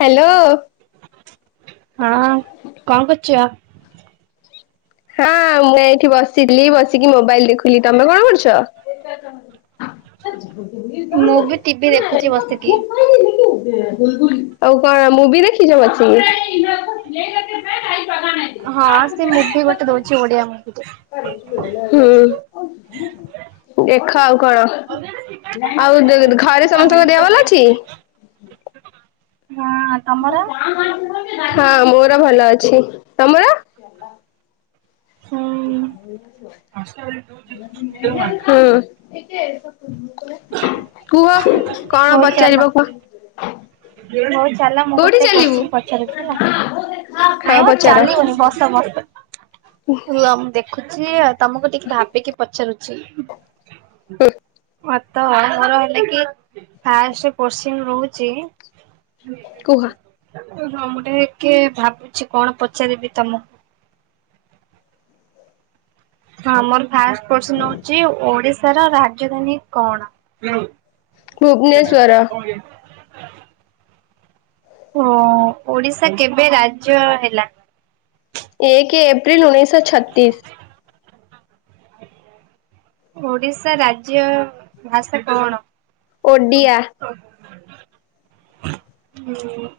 Hello. ହଁ କଣ କରୁଛ? ହଁ ମୁଁ ଏଇଠି ବସିଥିଲି ବସିକି ମୋବାଇଲ ଦେଖୁଥିଲି ତମେ କଣ କରୁଛ? ଆ। ମୁଁ ବି ଟିଭିି ଦେଖୁଛି ବସିକି। ଆଉ କଣ ମୁଭି ଦେଖିଛ ବସିକି? [unintelligible] ଛି ଓଡ଼ିଆ ମୁଁ ହୁଁ। ଦେଖ ଆଉ କଣ ଆଉ [unintelligible] ଘରେ ସମସ୍ତଙ୍କ ଦେହ ଭଲ ଅଛି? [unintelligible] ହଁ ତମର? ହଁ ମୋର ଭଲ ଅଛି ତମର? ହୁଁ ହଁ। କୁହ କଣ ହଉ ଚାଲ ପଚାରିବ କୁହ? [unintelligible] ଚାଲ ମୁଁ କୋଉଠି ଗୋଟେ ଚାଲିବୁ? କୋଚିନ ପଚାରୁଛି ହେଲା ହଁ ନାଇଁ ମ ପଚାର। ଚାଲିବନି ବସ ବସ। ଲମ ମୁଁ ଦେଖୁ ଛି ତମକୁ ଟିକେ ଭାବିକି ପଚାରୁଛି? ହୁଁ ତ ମୋର ହେଲେ କି ଫାଷ୍ଟ କୋସିନ ରହୁଛି। କୁହ। ହଁ ମୁଁ ଟେକେ ଭାବୁଛି କଣ ପଚାରିବି ତମକୁ? ଆମର ଫାଷ୍ଟ ପସନ ହଉଛି ଓଡିଶାର ରାଜଧାନୀ କଣ? ସେଲା ଭୁବନେଶ୍ୱର କଣ ହେ ହଁ ଓଡିଶା କେବେ ରାଜ୍ୟ ହେଲା। ଏକ ଏପ୍ରିଲ ଉଣେଇଶ ଛତିଶ। ହ। ଓଡିଶା ରାଜ୍ୟ ଭାଷା କଣ? ଓଡିଆ। ହଁ।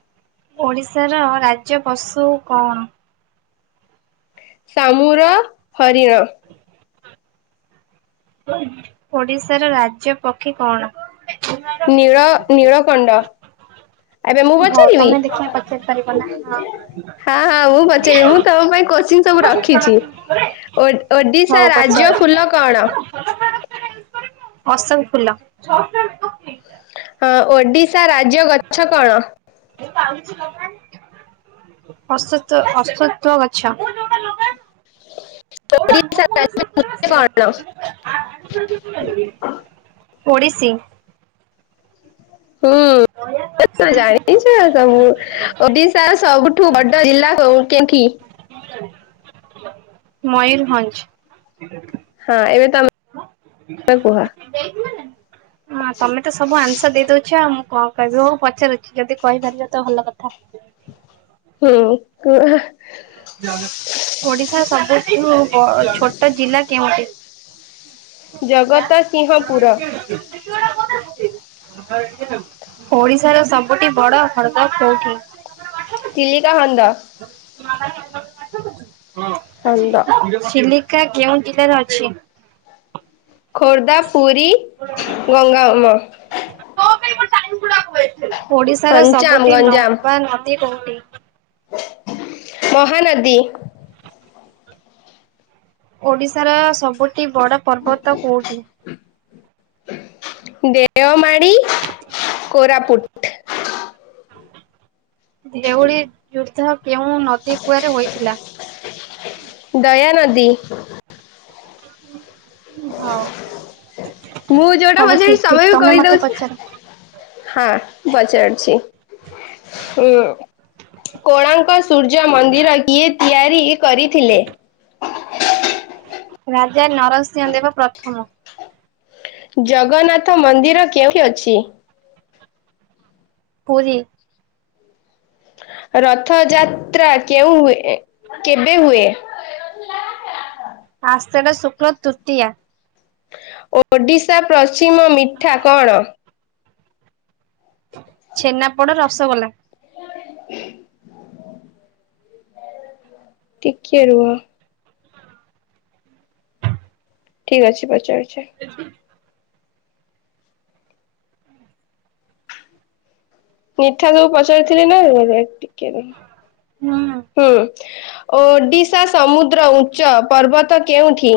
ଓଡିଶାର ରାଜ୍ୟ ପଶୁ କଣ? ଶାମୁର ହରିଣ। ଓଇ ଓଡିଶାର ରାଜ୍ୟ ପକ୍ଷୀ କଣ? ନୀଳ ନୀଳଗଣ୍ଡ ଏବେ ମୁଁ ହଉ ବଚାରିବି ତମେ ଦେଖିବା ପଚାରି ପାରିବ ନା ହଁ ହଁ ହଁ ମୁଁ ପଚାରିବି ମୁଁ ତମ ପାଇଁ କୋତ୍ସିନ ସବୁ ରଖିଚି ଓ ଓଡିଶା ହଉ ପଚାର। ରାଜ୍ୟ ଫୁଲ କଣ? ଅସୋକ ଫୁଲ। ଓଡିଶା ରାଜ୍ୟ ଗଛ କଣ? ଅସତ ଅସତୂ ଗଛ। [unintelligible] [inaudible] ଓଡ଼ିଶୀ। ହୁଁ। ଜାଣିଛ ସବୁ ଓଡିଶାର ସବୁଠୁ ବଡ ଜିଲ୍ଲା କଉଠି କି? ମୟୂରଭଞ୍ଜ। ହଁ ଏବେ ତମେ କୁହ ହଁ ତମେ ତ ସବୁ ଆନ୍ସର ଦେଇଦୋଉଛ ଆଉ ମୁଁ କଣ କହିବି ହୋଉ ପଚାର ଯଦି କହିପାରିଲେ ତ ଭଲ କଥା। ହୁଁ କୁହ ଅ ଓଡିଶା [unintelligible] ଛୋଟ ଜିଲ୍ଲା କେଉଁଠି? ଜଗତସିହପୁର। [inaudible] ଓଡିଶାର ସବୁଠି ବଡ ହଦ୍ର କୋଉଠି? ଚିଲିକା ହଣ୍ଡ। ହନ୍ଦ [inaudible] ଛିଲି କା କେଉଁ ଜିଲ୍ଲା ରେ ଅଛି? ଖୋର୍ଦ୍ଧା ପୁରୀ ଗଙ୍ଗାମ ଓଡ଼ିଶାର ଗଞ୍ଜାମ ସବୁଟି ଗଞ୍ଜାମ ନମ୍ବା ନଦୀ କଉଣ୍ଟି? ମହାନଦୀ। ଓଡିଶାର ସବୁଟି ବଡ ପର୍ବତ କଉଁଟି? ଦେଓମାଳି କୋରାପୁଟ। ଯେଉଭଳି ଯୁଦ୍ଧ କେଉଁ ନଦୀ କୂଳରେ ହୋଇଥିଲା? ତି ହୁଁ ହଉ ମୁଁ ଯୋଉଟା ସବୁ ପଚାରିଛି ଠିକ ଠିକ ବି ତମେ ମତେ କହିଦଉଛ ପଚାର ହଁ ପଚାରୁଛି ହୁଁ କୋଣାର୍କ ସୂର ସୂର୍ଯ୍ୟ ମନ୍ଦିର କିଏ ତିଆରି କରିଥିଲେ? ରାଜା ନରସିଂହ ଦେବ ପ୍ରଥମ। ଜଗନ୍ନାଥ ମନ୍ଦିର କେଉଁଠି ଅଛି? ପୁରୀ। ରଥଯାତ୍ରା କେଉଁ ହୁଏ କେବେ ହୁଏ? ଆଷାଢ ଶୁକ୍ଳ ତୃତୀୟା। ଓଡିଶା ପ୍ରଶ୍ଚିମ ମିଠା କଣ? ଛେନାପୋଡ ରସଗୋଲା। ହଁ ଟିକେ ରୁହ ଠିକ ଅଛି ପଚାରୁ [unintelligible] ମିଠା ସବୁ ପଚାରିଥିଲି ନା ଏରଠି କିଏ ବେ ହୁଁ ଓଡିଶା ସମୁଦ ଦ୍ର ଉଚ୍ଚ ପର୍ବତ କେଉଁଠି?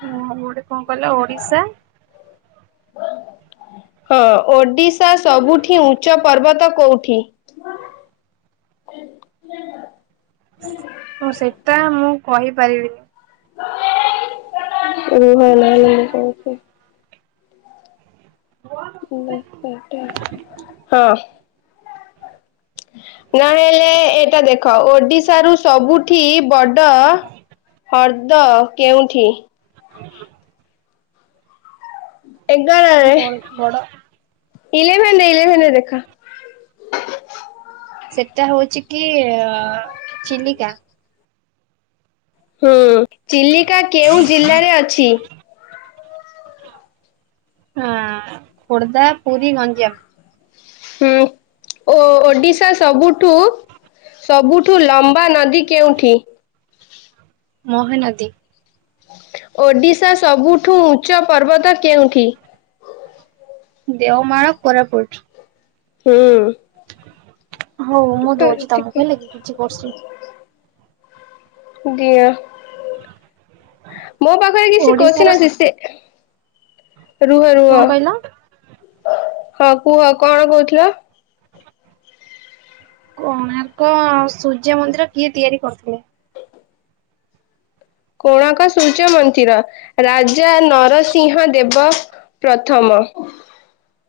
ହଁ ଗୋଟେ କଣ କହିଲ ଓଡିଶା? ହଁ ଓଡିଶା ସବୁଠୁ ଉଚ୍ଚ ପର୍ବତ କୋଉଠି? ହ [inaudible] ଏ [inaudible] ହଁ ସେଇଟା ମୁଁ କହିପାରିବିନି। [unintelligible] ର ଭ ନାଇ ସେଟା ହଁ। ନହେଲେ ଏଇଟା ଦେଖ ଓଡିଶା ରୁ ସବୁଠୁ ବଡ ହ୍ରଦ କେଉଁଠି? ହ [unintelligible] [unintelligible] ବ ବଡ ଇଲେଭେନ୍ ଇଲେଭେନରେ ଦେଖ। ସେଟା ହଉଛି କି ଅ ଚିଲିକା ହୁଁ, ଚିଲିକା କେଉଁ ଜିଲ୍ଲାରେ ଅଛି? ହଁ, ଖୋର୍ଦ୍ଧା, ପୁରୀ, ଗଞ୍ଜାମ। ହୁଁ। ଓ ଓଡିଶା ସବୁଠୁ ସବୁଠୁ ଲମ୍ବା ନଦୀ କେଉଁଠି? ମହାନଦୀ। ଓଡିଶା ସବୁଠୁ ଉଁଚ୍ଚ ପର୍ବତ କେଉଁଠି? ଦେଓମାଳ କୋରାପୁଟ। ହୁଁ। ହଉ ମୁଁ ଦଉଛି ଟିକେ ତମକୁ ହେଲେ କି କିଛି କ୍ୱେସ୍ଚନ୍। ଦିଅ, ମୋ ପାଖରେ କିଛି ଓଡିଶାର କୋଶ୍ଚିନ ଅଛି ସେ ରୁହ ରୁହ, କଣ କହିଲ ହଁ କୁହ କଣ କହୁଥିଲ? କୋଣାର୍କ ସୂର୍ଯ୍ୟ ମନ୍ଦିର କିଏ ତିଆରି କରିଥିଲେ? କୋଣାର୍କ ସୂର୍ଯ୍ୟ ମନ୍ଦିର ରାଜା ନରସିଂହ ଦେବ ପ୍ରଥମ ହଁ। [inaudible]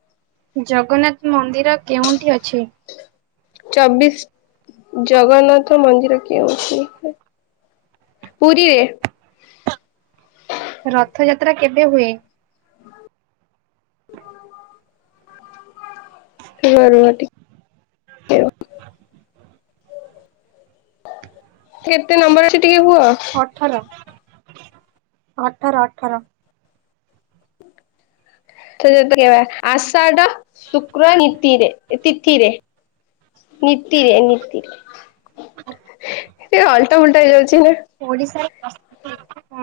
ଜଗନ୍ନାଥ ମନ୍ଦିର କେଉଁଠି ଅଛି? ଚବିଶ, ଜଗନ୍ନାଥ ମନ୍ଦିର କେଉଁଠି ପୁରୀରେ। ରଥଯାତ୍ରା କେବେ ହୁଏ? [unintelligible] [unintelligible] ଘରୁ [inaudible] କେତେ ନମ୍ବର ଅଛି ଟିକେ କୁଅ? ଅଠର ଅଠର ଅଠର। [unintelligible] ତ ଯେମିତି କଇବା [unintelligible] ଆଷାଢ ଶୁକ୍ର ନୀତିରେ ତିଥିରେ। ନିତିରେ ନିତି। ସେ ଅଲଟାପୁଲଟା ହେଇଯାଉଛି ନା। [inaudible]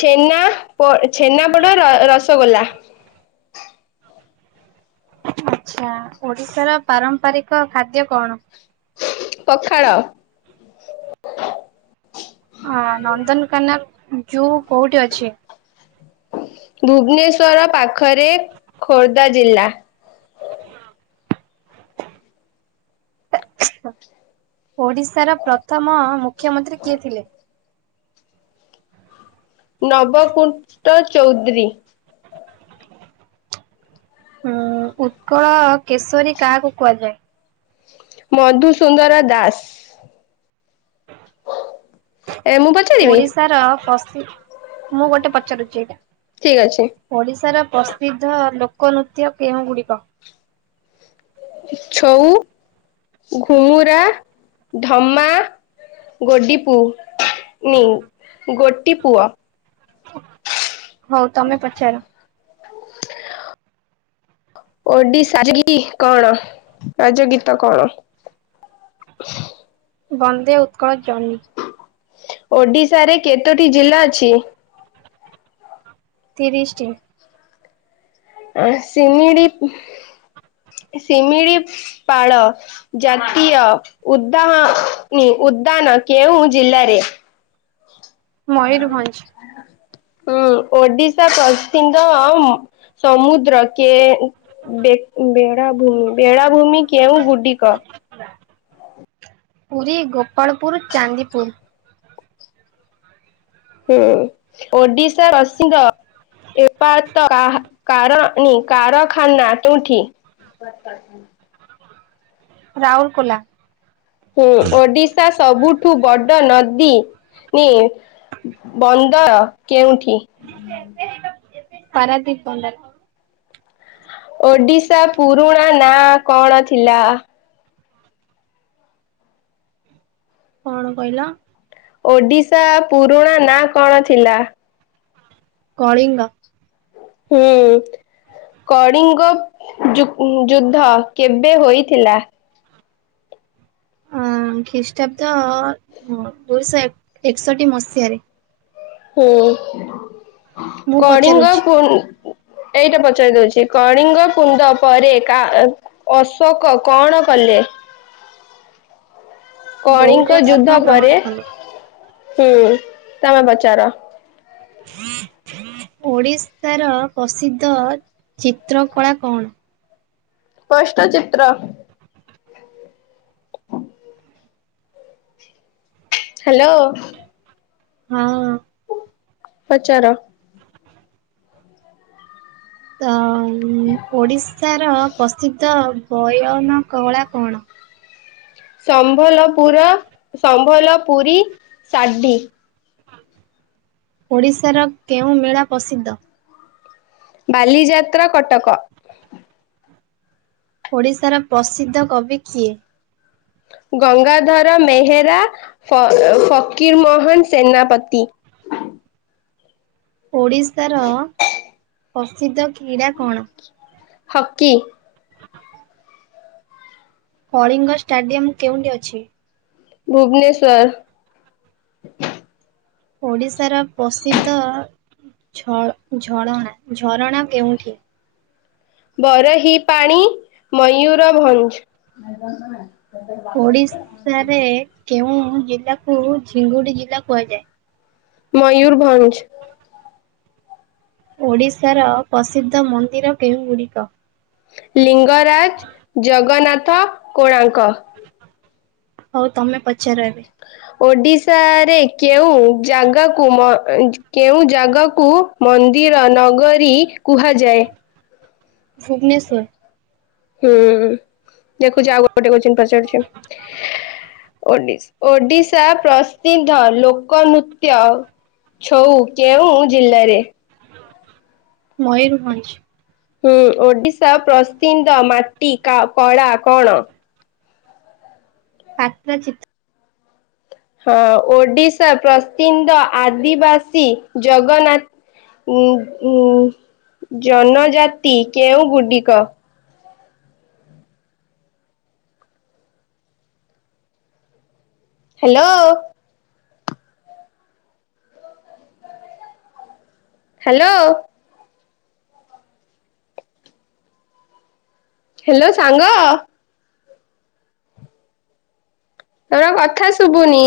ଛେନା ପୋ ଛେନାପୋଡ ର ରସଗୋଲା ଆଚ୍ଛା, ଓଡିଶାର ପାରମ୍ପାରିକ ଖାଦ୍ୟ କଣ? ପଖାଳ। ଆ ନନ୍ଦନକାନନ ଯୋଉ କୋଉଠି ଅଛି? ଭୁବନେଶ୍ଵର ପାଖରେ ଖୋର୍ଦ୍ଧା ଜିଲ୍ଲା। ଓଡିଶାର ପ୍ରଥମ ମୁଖ୍ୟମନ୍ତ୍ରୀ କିଏ ଥିଲେ? ନବକୁଣ୍ଟ ଚୌଧୁରୀ। ହୁଁ, ଉତ୍କଳ କେଶରୀ କାହାକୁ କୁହାଯାଏ? ମଧୁସୁନ୍ଦର ଦାସ। ଏ ମୁଁ ପଚାରିବି ଓଡିଶାର ପଶ ମୁଁ ଗୋଟେ ପଚାରୁଛି ଏଇଟା? ଠିକ ଅଛି ଓଡ଼ିଶାର ପ୍ରସିଦ୍ଧ ଲୋକନୃ ଛୋଉ, ଘୁମୁରା, ଢ଼ମା। ଗୋଡି ପୁ ନି ଗୋଟିପୁଅ। ହୋଉ ତମେ ପଚାର? ଓଡିଶା ରି ରି କଣ ରାଜ ଗୀତ କଣ? ବନ୍ଦେ ଉତ୍କଳ ଜନୀ ଓଡିଶାରେ କେତୋଟି ଜିଲ୍ଲା ଅଛି? ତିରିଶଟି। ଆ ସିମିଡି ଶିମିଳି ପାଳ ଜାତୀୟ ଉଦା ନି ଉଦାନ କେଉଁ ଜିଲ୍ଲାରେ ଆ ମୟୂରଭଞ୍ଜ ହୁଁ ଓଡିଶା ପ୍ରସିଧ ସମୁଦ୍ର କେ ବେଳାଭୂମି ବେଳାଭୂମି କେଉଁ ଗୁଡିକ? ପୁରୀ, ଗୋପାଳପୁର, ଚାନ୍ଦିପୁର। ହୁଁ ଓଡିଶା ରସିଙ୍ଗ ଏପ କ କ ନି କାରଖାନନା କୋଉଠି? ବା ପା ରାଉରକୋଲା। ହୁଁ ଓଡିଶା ସବୁଠୁ ବଡ ନଦୀ ନି ବନ୍ଦର କେଉଁଠି? ପରାତିପ ବନର ଓଡିଶା ପୁରୁଣା ନା କଣ ଥିଲା? କଣ କହିଲ? ଓଡ଼ିଶା ପୁରୁଣା ନାଁ କଣ ଥିଲା? କଳିଙ୍ଗ। ହୁଁ। କଳିଙ୍ଗ ଯୁ ଯୁଦ୍ଧ କେବେ ହୋଇଥିଲା? ଅ ଖ୍ରୀଷ୍ଟାବ୍ଦ ଦୁଇଶହ ଏକ ଏକଷଠି ମସିହାରେ। ହୁଁ ମୁଁ କଳିଙ୍ଗ ପଚାରୁଛି ପୁ ଏଇଟା ପଚାରି ଦଉଚି କଣିଙ୍ଗ କୁଣ୍ଡ ପରୋ ଅଶୋକ କଣ କଲେ? କଲେ? [inaudible] ବୌଦ୍ଧ କଳିଙ୍ଗ ଧର୍ମ ଯୁଦ୍ଧ ପରେ ଗ୍ରହଣ କଲେ। ହୁଁ ତମେ ପଚାର। ହୁଁ। ଓଡ଼ିଶାର ପ୍ରସିଦ୍ଧ ଚିତ୍ରକଳା କଣ? ସ୍ପଷ୍ଟ ଚିତ୍ର। ହ୍ୟାଲୋ। ହଁ। ପଚାର। ତ ଓଡ଼ିଶାର ପ୍ରସିଦ୍ଧ ବୟନକଳା କଣ? ସମ୍ବଲପୁର ସମ୍ବଲପୁରୀ ସାଢୀ। ଓଡ଼ିଶାର କେଉଁ ମେଳା ପ୍ରସିଦ୍ଧ? ବାଲିଯାତ୍ରା କଟକ। ଓଡ଼ିଶାର ପ୍ରସିଦ୍ଧ କବି କିଏ? ଗଙ୍ଗାଧର ମେହେରା ଫ ଫକୀର ମୋହନ ସେନାପତି। [inaudible] ଓଡ଼ିଶାର ପ୍ରସିଦ୍ଧ କ୍ରୀଡ଼ା କଣ? ହକି। କଳିଙ୍ଗ ଷ୍ଟାଡିୟମ କେଉଠି ଅଛି? ଭୁବନେଶ୍ୱର ଓଡ଼ିଶାର ପ୍ରସିଦ୍ଧ ଝରଣା, ଝରଣା କେଉଁଠି? ବରହି ପାଣି, ମୟୂରଭଞ୍ଜ ଓଡିଶାରେ କେଉଁ ଜିଲ୍ଲାକୁ ଝିଙ୍ଗୁଡି ଜିଲ୍ଲା କୁହାଯାଏ? ମୟୂୁରଭଞ୍ଜ। ଓଡ଼ିଶାର ପ୍ରସିଦ୍ଧ ମନ୍ଦିର କେଉଁ ଗୁଡିକ? ଲିଙ୍ଗରାଜ, ଜଗନ୍ନାଥ, କୋଣାର୍କ। ହଉ ତମେ ପଚାର ଏବେ? ଓଡ଼ିଶାରେ କେଉଁ ଜାଗାକୁ, କେଉଁ ଜାଗାକୁ ମନ୍ଦ ଇର ନଗରୀ କୁହାଯାଏ। ଭୁବନେଶ୍ୱର। ହୁଁ ଦେଖୁଚି ଆଉ ଗୋଟେ କୋଟିଙ୍ଗ୍ ପଚାରୁଚ଼ି? ଓଡିଶ୍ ଓଡ଼ିଶା ପ୍ରସିଦ୍ଧ ଲୋକ ନୁତ୍ୟ? ଛୋଉ -କେଉଁ ଜିଲ୍ଲାରେ? ମୟୂରଭଞ୍ଜ। ହୁଁ ଓଡିଶା ପ୍ରସିନ୍ଦ ମାଟି କା କଳା କଣ? ପାତ୍ର ଚିତ୍। ହଁ, ଓଡିଶା ପ୍ରସିନ୍ଦ ଆଦିବାସୀ ଜଗନ୍ନା ଉୁଁ ଘୁଁ ଜନଜାତି କେଉଁ ଗୁଡିକ? ହାଲୋ। ହାଲୋ। ହେଲୋ ସାଙ୍ଗ ତୋର କଥା ଶୁବୁନି?